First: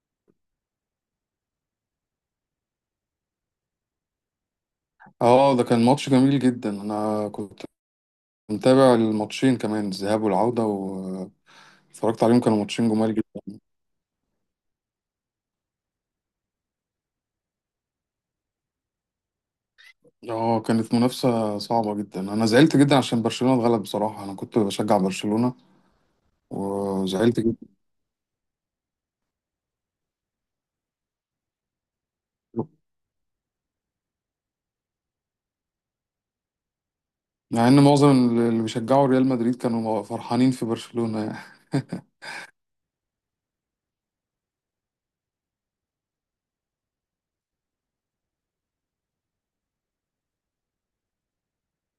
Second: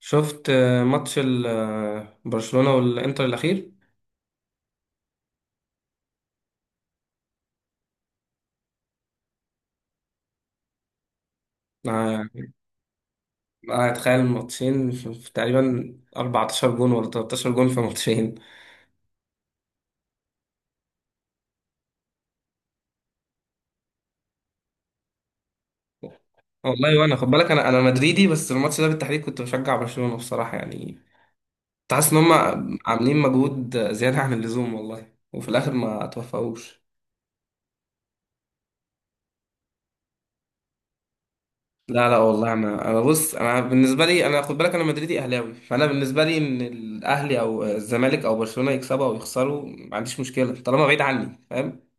شفت ماتش برشلونة والإنتر الأخير. اه، ده كان ماتش جميل جدا. انا كنت متابع الماتشين كمان، الذهاب والعودة، واتفرجت عليهم يعني كانوا ماتشين جمال جدا. أنا أتخيل ماتشين في تقريبا 14 جون ولا 13 جون في ماتشين. اه، كانت منافسة صعبة جدا. انا زعلت جدا عشان برشلونة اتغلب. بصراحة انا كنت بشجع برشلونة والله، وأنا خد وزعلت بالك جدا، أنا مدريدي، بس الماتش ده بالتحديد كنت بشجع برشلونة بصراحة، يعني كنت حاسس إن هم عاملين مجهود زيادة عن اللزوم، والله، وفي الآخر ما توفقوش. مع ان معظم اللي بيشجعوا ريال مدريد كانوا فرحانين في برشلونة يعني. لا لا والله، أنا بص، أنا بالنسبة لي، أنا خد بالك أنا مدريدي أهلاوي، فأنا بالنسبة لي إن الأهلي أو الزمالك أو برشلونة يكسبوا أو يخسروا ما عنديش مشكلة طالما بعيد عني، فاهم؟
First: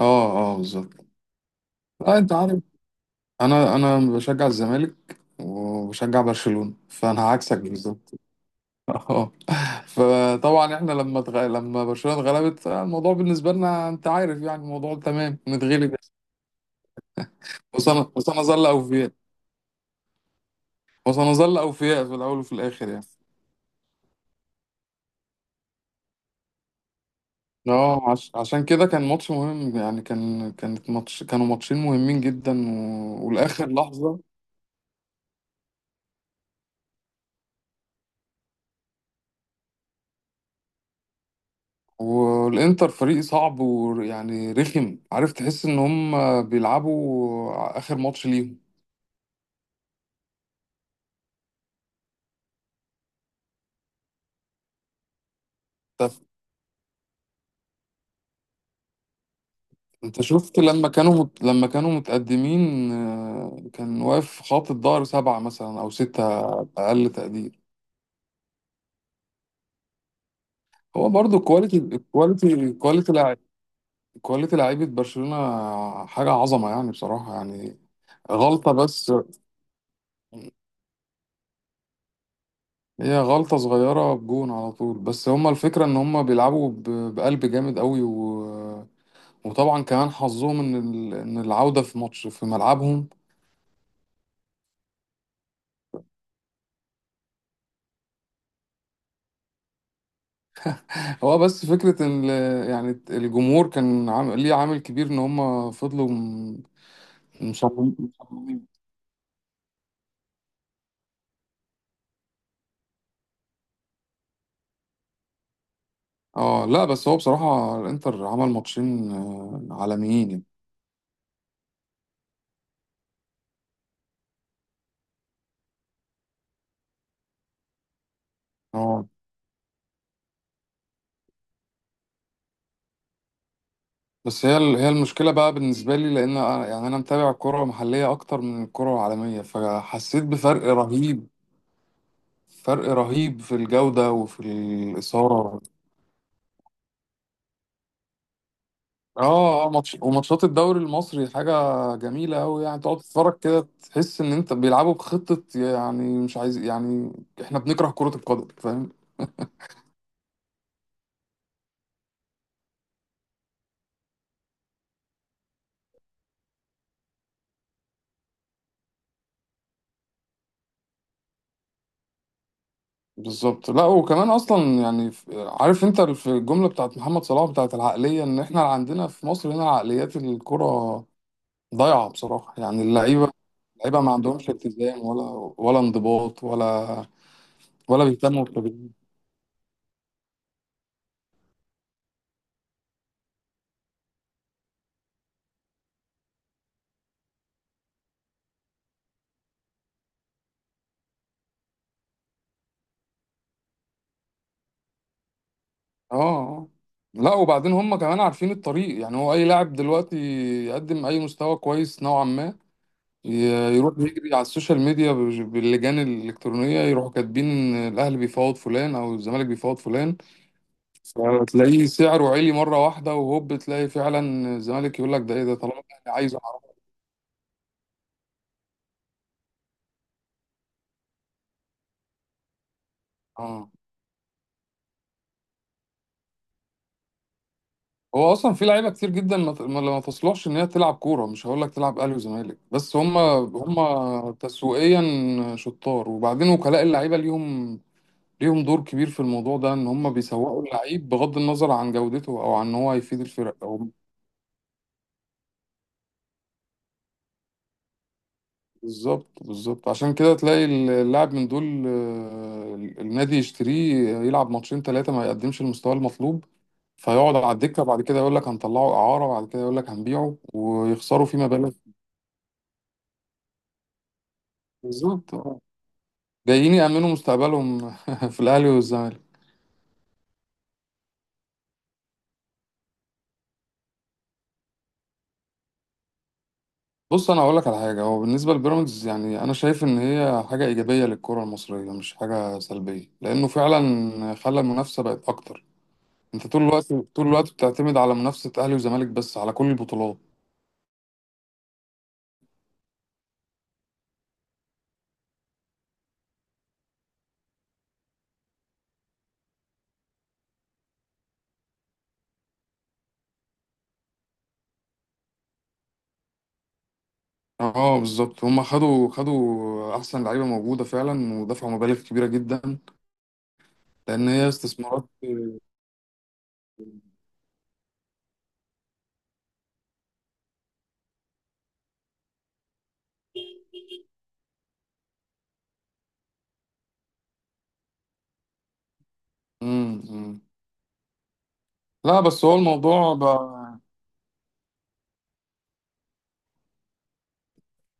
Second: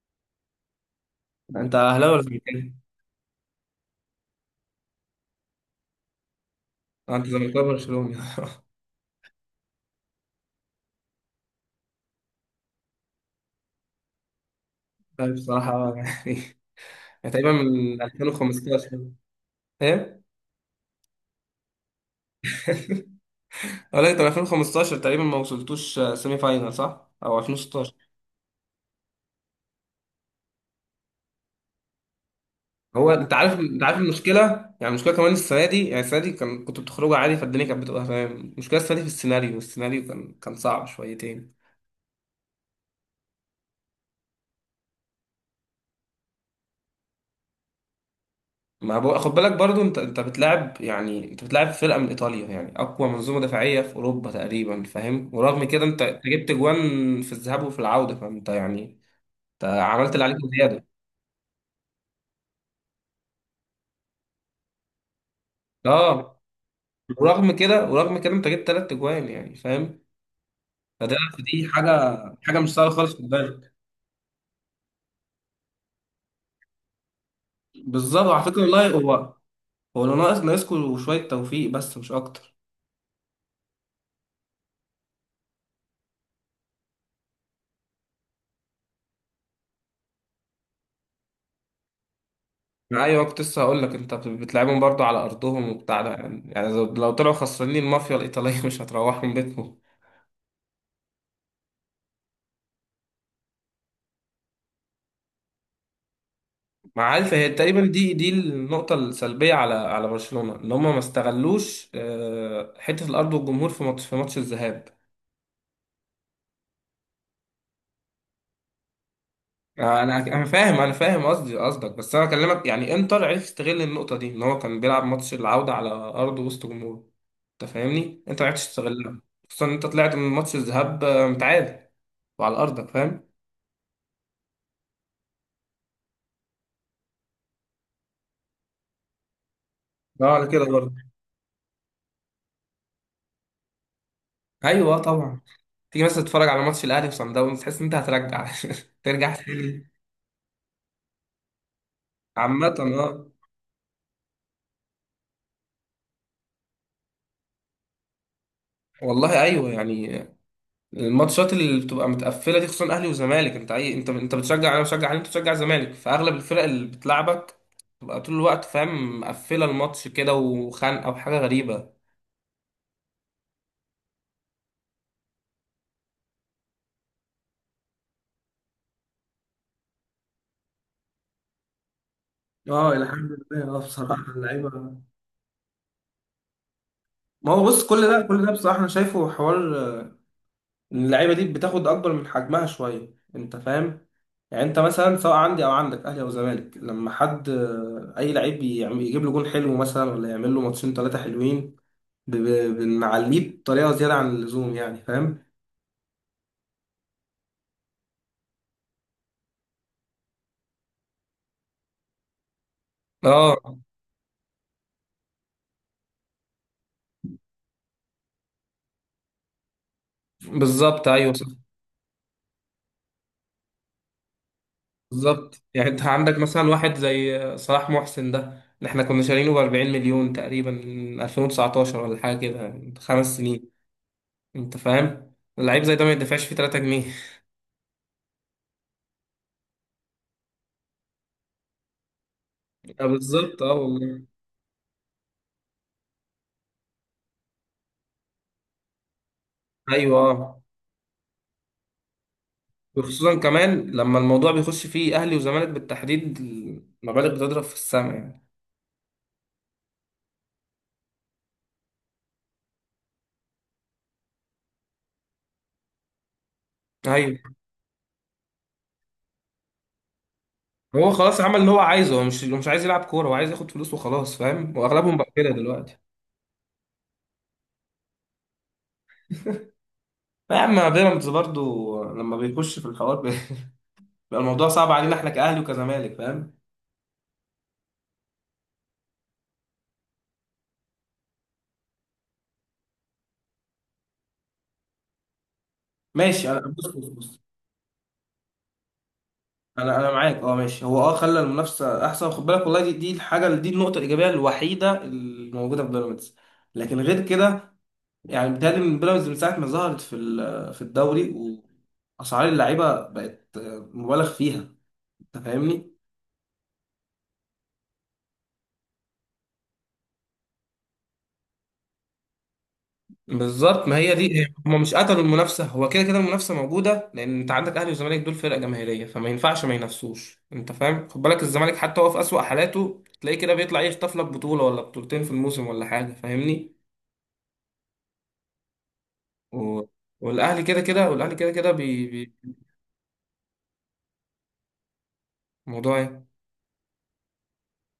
اه، اه، بالظبط. انت اهلاوي لا، ولا انت عارف زملكاوي؟ انا بشجع الزمالك وبشجع برشلونة، اه، فانا انت عكسك زملكاوي بالظبط. برشلوني. اه. فطبعا احنا لما برشلونة اتغلبت، الموضوع بالنسبة لنا انت عارف يعني الموضوع طيب تمام بصراحه، نتغلب يعني تقريبا من وسنظل 2015. اوفياء، ايه؟ وسنظل اوفياء في الاول وفي الاخر يعني. اه لا، انت من 2015 تقريبا ما وصلتوش سيمي فاينال، صح؟ او 2016. اه، عشان كده كان ماتش مهم يعني، كانت كانوا ماتشين مهمين جدا هو انت عارف، والاخر انت عارف لحظة. المشكله. يعني المشكله كمان السنه دي، يعني السنه دي كنت بتخرجوا عادي، فالدنيا كانت بتبقى تمام. المشكله السنه دي في السيناريو، كان صعب شويتين. والانتر فريق صعب، ويعني رخم، عارف، تحس ان هم بيلعبوا اخر ماتش ليهم. ما بو... خد بالك برضو، انت بتلعب فرقه من ايطاليا، يعني اقوى منظومه دفاعيه في اوروبا تقريبا، فاهم؟ ورغم كده انت جبت جوان في الذهاب وفي العوده، فانت يعني انت عملت انت اللي عليك شفت وزياده. لما كانوا متقدمين، كان واقف خط الظهر سبعة مثلا او اه، ستة، اقل ورغم تقدير. كده ورغم كده انت جبت ثلاث جوان، يعني فاهم. هو فده برضو دي كواليتي، حاجه، كواليتي، مش سهله خالص، خد بالك. كواليتي لعيبة برشلونة حاجة عظمة يعني، بصراحة يعني. بالظبط، على فكره، غلطة والله، بس، هو اللي ناقصكوا شويه توفيق، بس مش اكتر. هي غلطة صغيرة بجون على طول، بس هما الفكرة ان هما بقلب جامد قوي، وطبعا كمان حظهم ان ان العودة في ماتش في ملعبهم. ايوه، كنت لسه هقول لك انت بتلعبهم برضو على ارضهم وبتاع ده، يعني لو طلعوا خسرانين، المافيا الايطاليه مش هتروحهم بيتهم. هو بس فكرة ان يعني الجمهور كان عامل ليه، عامل كبير ان هم ما عارف، هي تقريبا مصممين، دي مصممين. النقطه السلبيه على برشلونه ان هم ما استغلوش حته الارض والجمهور في ماتش، الذهاب. اه، لا بس هو بصراحة الانتر عمل ماتشين، انا عالميين يعني. انا فاهم، قصدك، بس انا بكلمك، يعني انتر عرف يستغل النقطه دي، ان هو كان بيلعب ماتش العوده على ارض وسط جمهور. انت فاهمني؟ انت ما عرفتش اه، تستغلها، خصوصا ان انت طلعت من ماتش الذهاب متعادل وعلى ارضك، فاهم. بس هي المشكلة بقى بالنسبة لي، لان يعني انا متابع الكرة المحلية اكتر من الكرة العالمية، فحسيت اه، على بفرق كده برضه. رهيب، فرق رهيب في الجودة وفي ايوه طبعا. الإثارة. تيجي مثلا تتفرج على ماتش الاهلي وصن داونز، تحس ان انت هترجع ترجع اه، اه، تاني. ماتش وماتشات الدوري المصري حاجة جميلة أوي عامة، يعني، تقعد اه. تتفرج كده تحس إن أنت بيلعبوا بخطة، يعني مش عايز يعني، إحنا بنكره كرة القدم، فاهم. والله ايوه، يعني الماتشات اللي بتبقى متقفله دي، خصوصا اهلي وزمالك. انت اي انت انت بتشجع، انا بشجع اهلي، انت بتشجع زمالك، فاغلب الفرق اللي بتلعبك تبقى طول الوقت، فاهم، مقفله الماتش كده وخانقه وحاجه غريبه. بالظبط. لا وكمان أصلا يعني عارف أنت في الجملة بتاعت محمد صلاح، بتاعت العقلية إن إحنا عندنا في مصر هنا عقليات الكرة ضايعة بصراحة يعني. اه الحمد اللعيبة، لله، اللعيبة ما بصراحه عندهمش اللعيبه، التزام ولا ولا انضباط ولا ما هو بص، كل ولا ده بيهتموا. كل ده بصراحه انا شايفه حوار اللعيبه دي بتاخد اكبر من حجمها شويه، انت فاهم. يعني انت مثلا، سواء عندي او عندك اهلي او زمالك، لما حد اي لعيب يجيب له جون حلو مثلا، ولا يعمل له ماتشين ثلاثه حلوين، بنعليه بطريقه زياده عن اللزوم، يعني فاهم. اه، آه. لا وبعدين هم كمان عارفين الطريق، يعني هو اي لاعب دلوقتي يقدم اي مستوى كويس نوعا ما، اه يروح يجري على السوشيال ميديا باللجان الالكترونيه، يروحوا كاتبين إن الاهلي بيفاوض فلان او الزمالك بيفاوض فلان، بالظبط، ايوه صح. فتلاقيه سعره عالي مره واحده، وهوب تلاقي فعلا الزمالك يقول لك ده ايه ده بالظبط، طالما يعني انت الاهلي عندك عايزه مثلا أعرفه. واحد زي صلاح محسن ده، اللي احنا كنا شارينه ب 40 مليون تقريبا من 2019 ولا حاجه كده، من خمس اه. سنين انت فاهم. اللعيب زي ده ما يدفعش فيه 3 جنيه. هو اصلا في لعيبه كتير جدا ما ت- ما- ما تصلحش ان هي تلعب كوره، مش هقول لك تلعب اهلي وزمالك، بس هم، بالظبط اه والله هم تسويقيا شطار. وبعدين وكلاء اللعيبه ليهم، ليهم دور كبير في الموضوع ده، ان هم ايوه. بيسوقوا اللعيب بغض النظر عن جودته او عن ان هو هيفيد وخصوصا الفرق او. كمان لما الموضوع بيخش فيه اهلي وزمالك بالتحديد، المبالغ بتضرب في السماء يعني. بالظبط، بالظبط. عشان كده تلاقي اللاعب من دول، النادي يشتريه يلعب ماتشين ثلاثة ما يقدمش المستوى المطلوب، فيقعد ايوه، على الدكة بعد كده يقول لك هنطلعه إعارة، بعد كده يقول لك هنبيعه هو ويخسروا فيه خلاص عمل اللي مبالغ. هو عايزه، هو مش عايز يلعب كوره، هو عايز ياخد فلوس وخلاص، فاهم؟ واغلبهم بقى بالظبط، كده آه. دلوقتي. جايين يأمنوا مستقبلهم في الأهلي والزمالك. لا يا عم، بيراميدز برضو لما بيخش في الحوار بيبقى الموضوع صعب علينا، احنا كاهلي وكزمالك، فاهم. بص انا هقول لك على حاجه، هو بالنسبه لبيراميدز يعني انا شايف ان هي حاجه ايجابيه للكره المصريه، مش حاجه سلبيه، لانه فعلا خلى المنافسه بقت اكتر. انت ماشي، طول انا بص الوقت، بص طول بص. الوقت بتعتمد على منافسه اهلي وزمالك بس على كل انا البطولات. معاك، اه ماشي، هو خلى المنافسه احسن، خد بالك، والله، دي دي الحاجه دي النقطه الايجابيه الوحيده الموجوده في بيراميدز. لكن غير كده، يعني بيتهيألي من بيراميدز من ساعة ما ظهرت في الدوري، وأسعار اللعيبة بقت مبالغ فيها. أنت فاهمني؟ اه، بالظبط، هما خدوا، خدوا احسن لعيبه موجوده فعلا ودفعوا مبالغ كبيره جدا، بالظبط، ما هي لان هي دي، هم مش استثمارات. قتلوا المنافسه، هو كده كده المنافسه موجوده، لان انت عندك اهلي وزمالك، دول فرق جماهيريه، فما ينفعش ما ينافسوش، انت فاهم، خد بالك الزمالك حتى هو في اسوأ حالاته تلاقيه كده بيطلع يخطف لك بطوله ولا بطولتين في الموسم ولا حاجه، فاهمني. و... مم، مم. والاهلي كده كده، لا بس هو الموضوع بقى. موضوع ايه؟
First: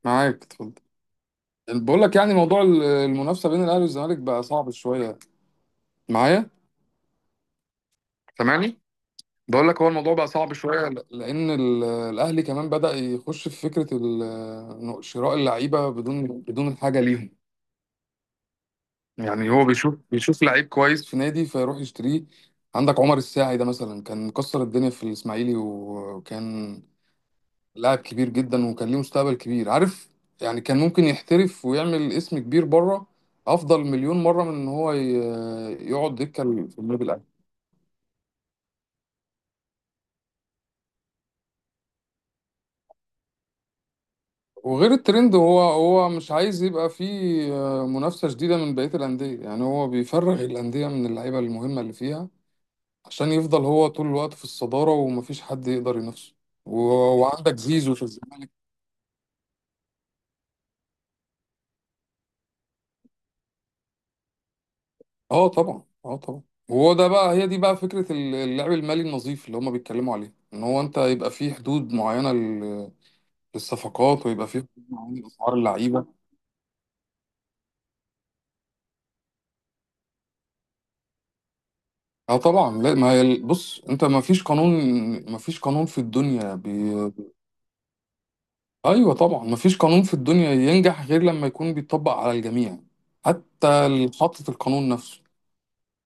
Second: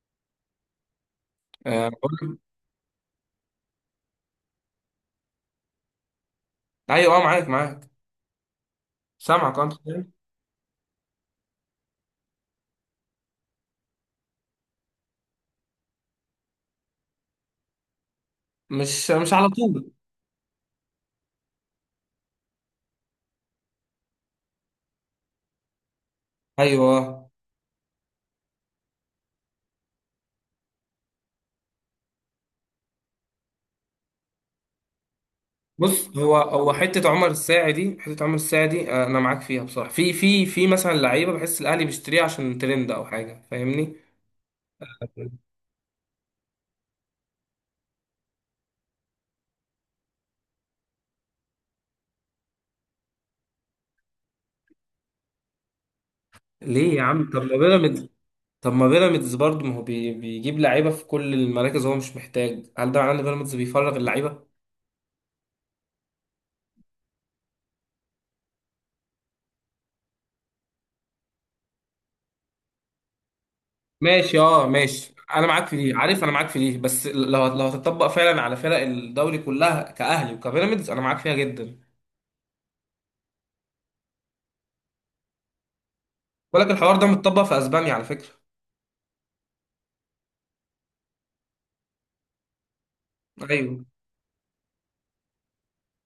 معاك، اتفضل. آه... بقول بقول لك يعني لك- موضوع المنافسه بين الاهلي والزمالك بقى صعب شويه معايا، ايوه اه معاك معاك. سامعني؟ سامعك، بقول انت لك هو الموضوع بقى صعب شويه لان الاهلي كمان بدأ يخش في فكره إنه شراء اللعيبه، بدون الحاجه ليهم. مش على يعني هو طول. بيشوف، بيشوف لعيب كويس في نادي فيروح يشتريه. عندك عمر الساعي ده مثلا، كان مكسر الدنيا في الاسماعيلي، وكان ايوه لاعب كبير جدا، وكان ليه مستقبل كبير عارف، يعني كان ممكن يحترف ويعمل اسم كبير بره، افضل مليون مره من ان هو يقعد بص، هو دكه هو في النادي حته عمر الاهلي. الساعي دي، انا معاك فيها بصراحه، في مثلا لعيبه بحس الاهلي بيشتريها عشان ترند او حاجه، فاهمني. وغير الترند، هو هو مش عايز يبقى فيه، منافسة شديدة من بقية الأندية، يعني هو بيفرغ الأندية من اللعيبة المهمة اللي فيها، عشان يفضل هو طول الوقت في الصدارة ومفيش حد يقدر ينافسه. ليه يا عم، طب وعندك ما زيزو في بيراميدز. الزمالك. طب ما بيراميدز برضه، ما هو بيجيب لعيبه في كل المراكز، هو مش محتاج، هل ده معناه ان بيراميدز بيفرغ اللعيبه؟ اه طبعا، اه طبعا. وهو ده بقى، هي دي بقى فكرة اللعب المالي النظيف اللي هما بيتكلموا عليه، ان هو انت يبقى فيه حدود معينة للصفقات، ماشي، ويبقى فيه اه حدود ماشي، معينة انا لأسعار معاك في دي، عارف، اللعيبة. انا معاك في دي، بس لو هتطبق فعلا على فرق الدوري كلها كاهلي وكبيراميدز، انا معاك فيها جدا. اه طبعا. لا ما بص انت ما فيش قانون، ما فيش قانون في الدنيا. ولكن الحوار ده متطبق في اسبانيا، على فكره. ايوه طبعا، مفيش قانون في الدنيا ينجح غير لما يكون بيطبق على الجميع، حتى ايوه اللي حاطط القانون نفسه.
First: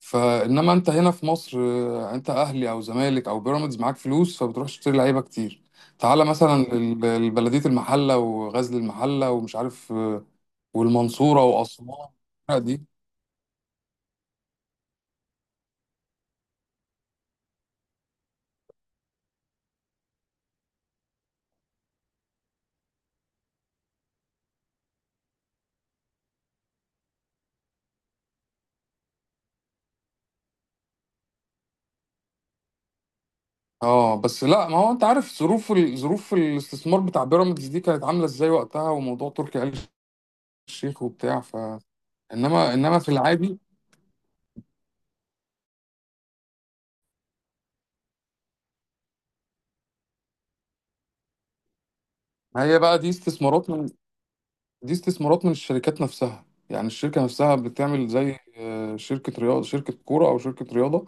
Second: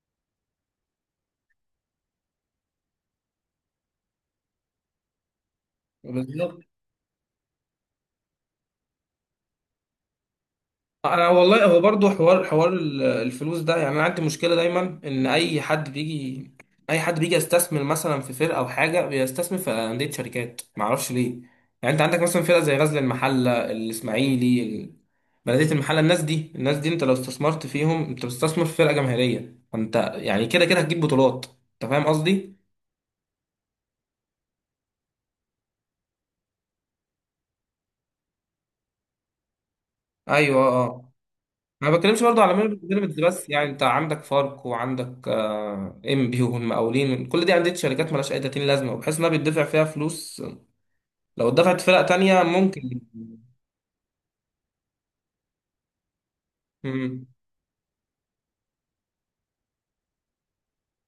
فانما انت هنا في مصر، انت اهلي او زمالك او بيراميدز معاك فلوس، فبتروح تشتري لعيبه كتير. تعالى مثلا بالظبط. البلديه المحله وغزل المحله ومش عارف، انا والمنصوره والله، هو واسوان، برضو حوار الفرق دي. الفلوس ده، يعني انا عندي مشكله دايما ان اي حد بيجي، يستثمر مثلا في فرقه او حاجه، بيستثمر في انديه شركات، ما اعرفش ليه. يعني انت عندك مثلا فرقه زي غزل المحله، الاسماعيلي، بلديه المحله، الناس دي، انت لو استثمرت فيهم، انت بتستثمر في فرقه جماهيريه، فانت يعني كده كده هتجيب بطولات، انت فاهم قصدي؟ اه بس لا ما هو انت عارف ظروف ظروف الاستثمار بتاع بيراميدز دي كانت عامله ازاي وقتها، وموضوع تركي آل ايوه الشيخ اه، وبتاع ف. ما بتكلمش برضو على انما، انما في بيراميدز بس، العادي، يعني انت عندك فاركو وعندك ام بي والمقاولين، كل دي انديه شركات مالهاش اي 30 لازمه، وبحيث انها بيدفع فيها فلوس لو اتدفعت فرق تانية ما هي بقى ممكن. دي استثمارات من، دي استثمارات من الشركات نفسها، يعني الشركة امم. نفسها بتعمل زي، شركة رياضة، شركة كورة أو شركة رياضة،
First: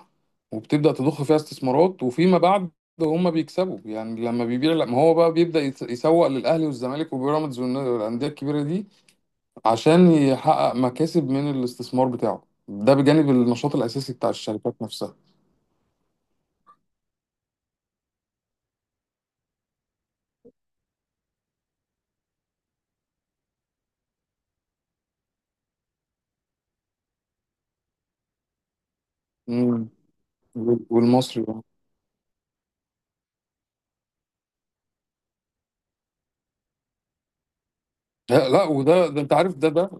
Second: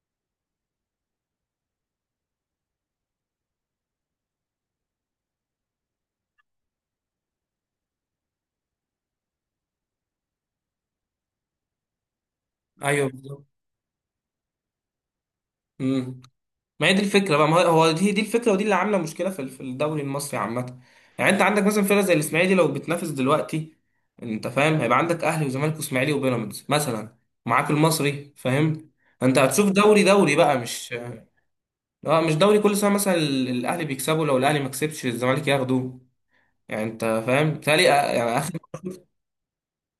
وبتبدأ تضخ فيها استثمارات. وفيما بعد هم بيكسبوا يعني، لما بيبيع، لما هو بقى بيبدأ يسوق للأهلي والزمالك وبيراميدز والأندية الكبيرة دي، عشان يحقق مكاسب من الاستثمار بتاعه ده ايوه بجانب بالظبط. النشاط الأساسي بتاع الشركات نفسها. امم. ما هي دي الفكره بقى، ما هو دي الفكره، ودي اللي عامله مشكله في الدوري المصري عامه. يعني انت عندك مثلا فرقه زي الاسماعيلي لو بتنافس دلوقتي، انت فاهم هيبقى عندك اهلي وزمالك واسماعيلي وبيراميدز مثلا، معاك المصري، فاهم. انت هتشوف مم. دوري، دوري بقى مش... والمصري بقى. اه، مش دوري كل سنه مثلا الاهلي بيكسبوا، لو الاهلي ما كسبش الزمالك ياخدوه، يعني انت فاهم، بتهيألي يعني لا اخر... لا، وده ده انت عارف ده ده،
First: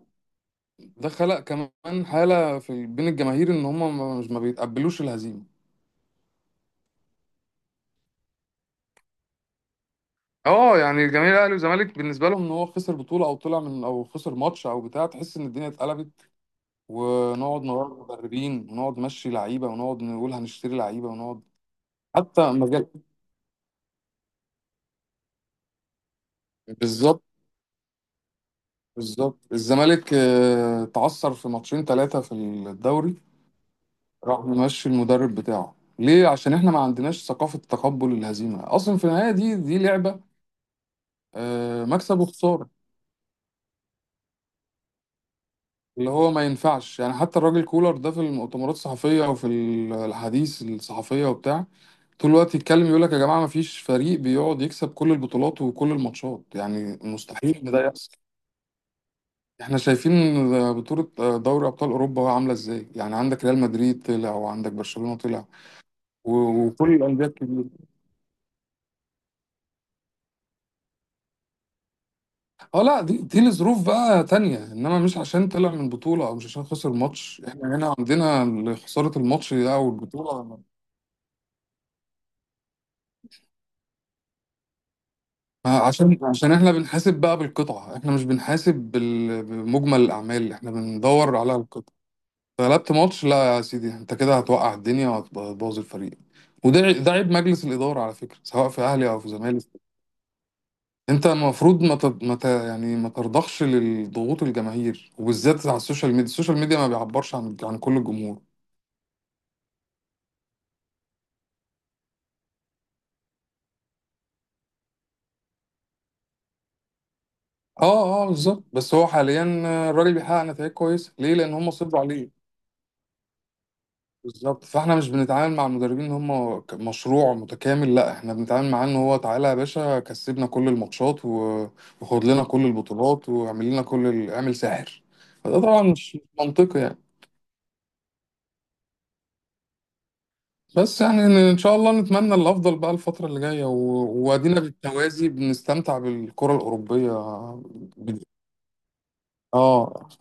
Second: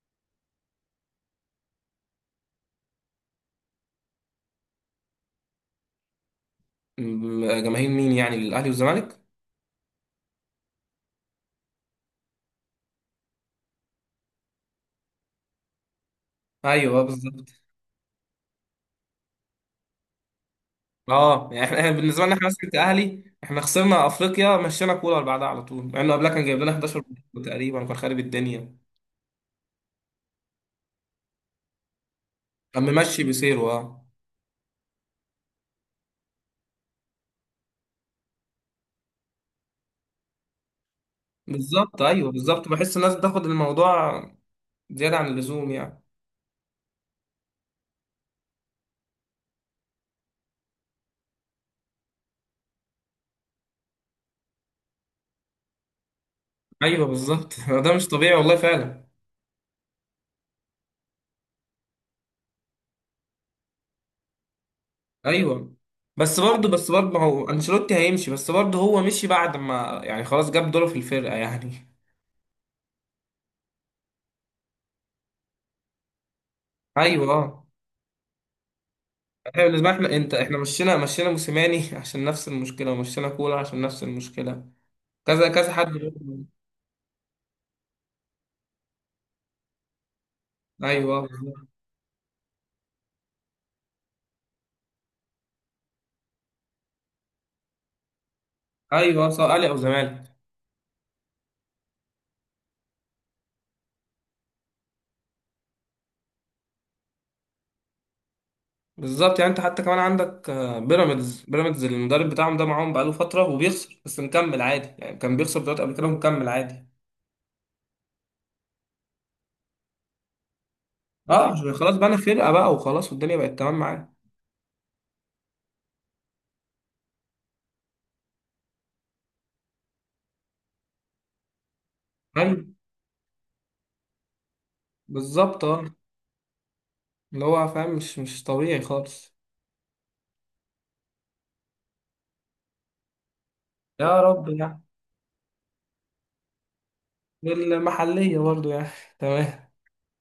ده خلق كمان حالة في بين الجماهير ان هم ما- مش ما بيتقبلوش الهزيمة. جماهير مين، يعني الاهلي والزمالك؟ اه، يعني جماهير الاهلي والزمالك بالنسبه لهم ان هو خسر بطولة او طلع من، او خسر ماتش او بتاع، تحس ان الدنيا اتقلبت، ايوه بالظبط، ونقعد نغير مدربين، ونقعد نمشي لعيبة، ونقعد نقول هنشتري لعيبة ونقعد. اه يعني احنا بالنسبه لنا، احنا حتى مثلا مجال. كاهلي احنا خسرنا افريقيا، مشينا كولر بعدها على طول، مع انه قبلها كان جايب لنا 11 بالظبط، بطولة تقريبا وكان خارب الدنيا، بالظبط. الزمالك، تعثر في ماتشين ثلاثة في كان الدوري، ممشي بسيره اه. راح ممشي المدرب بتاعه ليه، عشان احنا ما عندناش ثقافة تقبل الهزيمة اصلا. في النهاية دي دي لعبة، بالظبط، مكسب ايوه بالظبط، وخسارة. بحس الناس بتاخد الموضوع زياده عن اللزوم يعني. اللي هو ما ينفعش يعني، حتى الراجل كولر ده في المؤتمرات الصحفية وفي الحديث الصحفية وبتاع، طول الوقت يتكلم يقول لك يا جماعة ما فيش فريق بيقعد يكسب كل البطولات وكل الماتشات، يعني ايوه بالظبط. مستحيل ان ده ده مش يحصل. طبيعي والله فعلا. احنا شايفين بطولة دوري أبطال أوروبا عاملة ازاي يعني، عندك ريال مدريد طلع، وعندك برشلونة طلع ايوه، بس برضه بس وكل برضه ما الأندية هو الكبيرة. انشيلوتي هيمشي، بس برضه هو مشي بعد ما، يعني خلاص جاب دوره في الفرقه يعني. اه لا، دي دي لظروف بقى تانية، انما مش عشان طلع من بطولة او مش عشان خسر ايوه ماتش. اه، احنا هنا عندنا خسارة الماتش احنا ده او بالنسبه احنا انت احنا البطولة، مشينا موسيماني عشان نفس المشكله، ومشينا كولر عشان نفس المشكله، كذا كذا ما حد عشان، برضه. عشان احنا بنحاسب بقى بالقطعة، احنا مش بنحاسب بمجمل الأعمال، احنا ايوه بندور على بالظبط. القطعة. غلبت ماتش، لا يا سيدي، انت كده هتوقع الدنيا وهتبوظ الفريق. ده عيب مجلس الإدارة على فكرة، سواء في أهلي أو ايوه، في سواء زمالك. اهلي او زمالك. انت المفروض ما ت... ما ت... يعني ما ترضخش للضغوط الجماهير، وبالذات على السوشيال ميديا. السوشيال ميديا ما بيعبرش عن، عن كل الجمهور. بالظبط، يعني انت حتى كمان عندك بيراميدز، المدرب بتاعهم ده معاهم بقاله فتره وبيخسر، بس مكمل عادي، يعني كان بيخسر بطولات قبل كده ومكمل عادي. اه، اه، بالظبط. بس هو حاليا الراجل بيحقق نتائج كويسة، ليه؟ اه لأن هم عشان خلاص صبروا بقى انا عليه. فرقه بقى وخلاص، والدنيا بقت تمام معاه. بالظبط. فاحنا مش بنتعامل مع المدربين ان هم مشروع متكامل، لا احنا بنتعامل معاه ان هو تعالى يا باشا كسبنا كل الماتشات وخد لنا ايوه كل البطولات واعمل لنا كل ال... اعمل ساحر. فده بالظبط، طبعا اه مش منطقي يعني. اللي هو فاهم مش طبيعي خالص. بس يعني ان إن شاء الله نتمنى الافضل بقى الفتره اللي جايه، يا رب وادينا يعني. بالتوازي بنستمتع بالكره الاوروبيه. والمحلية برضو يعني. تمام. اه.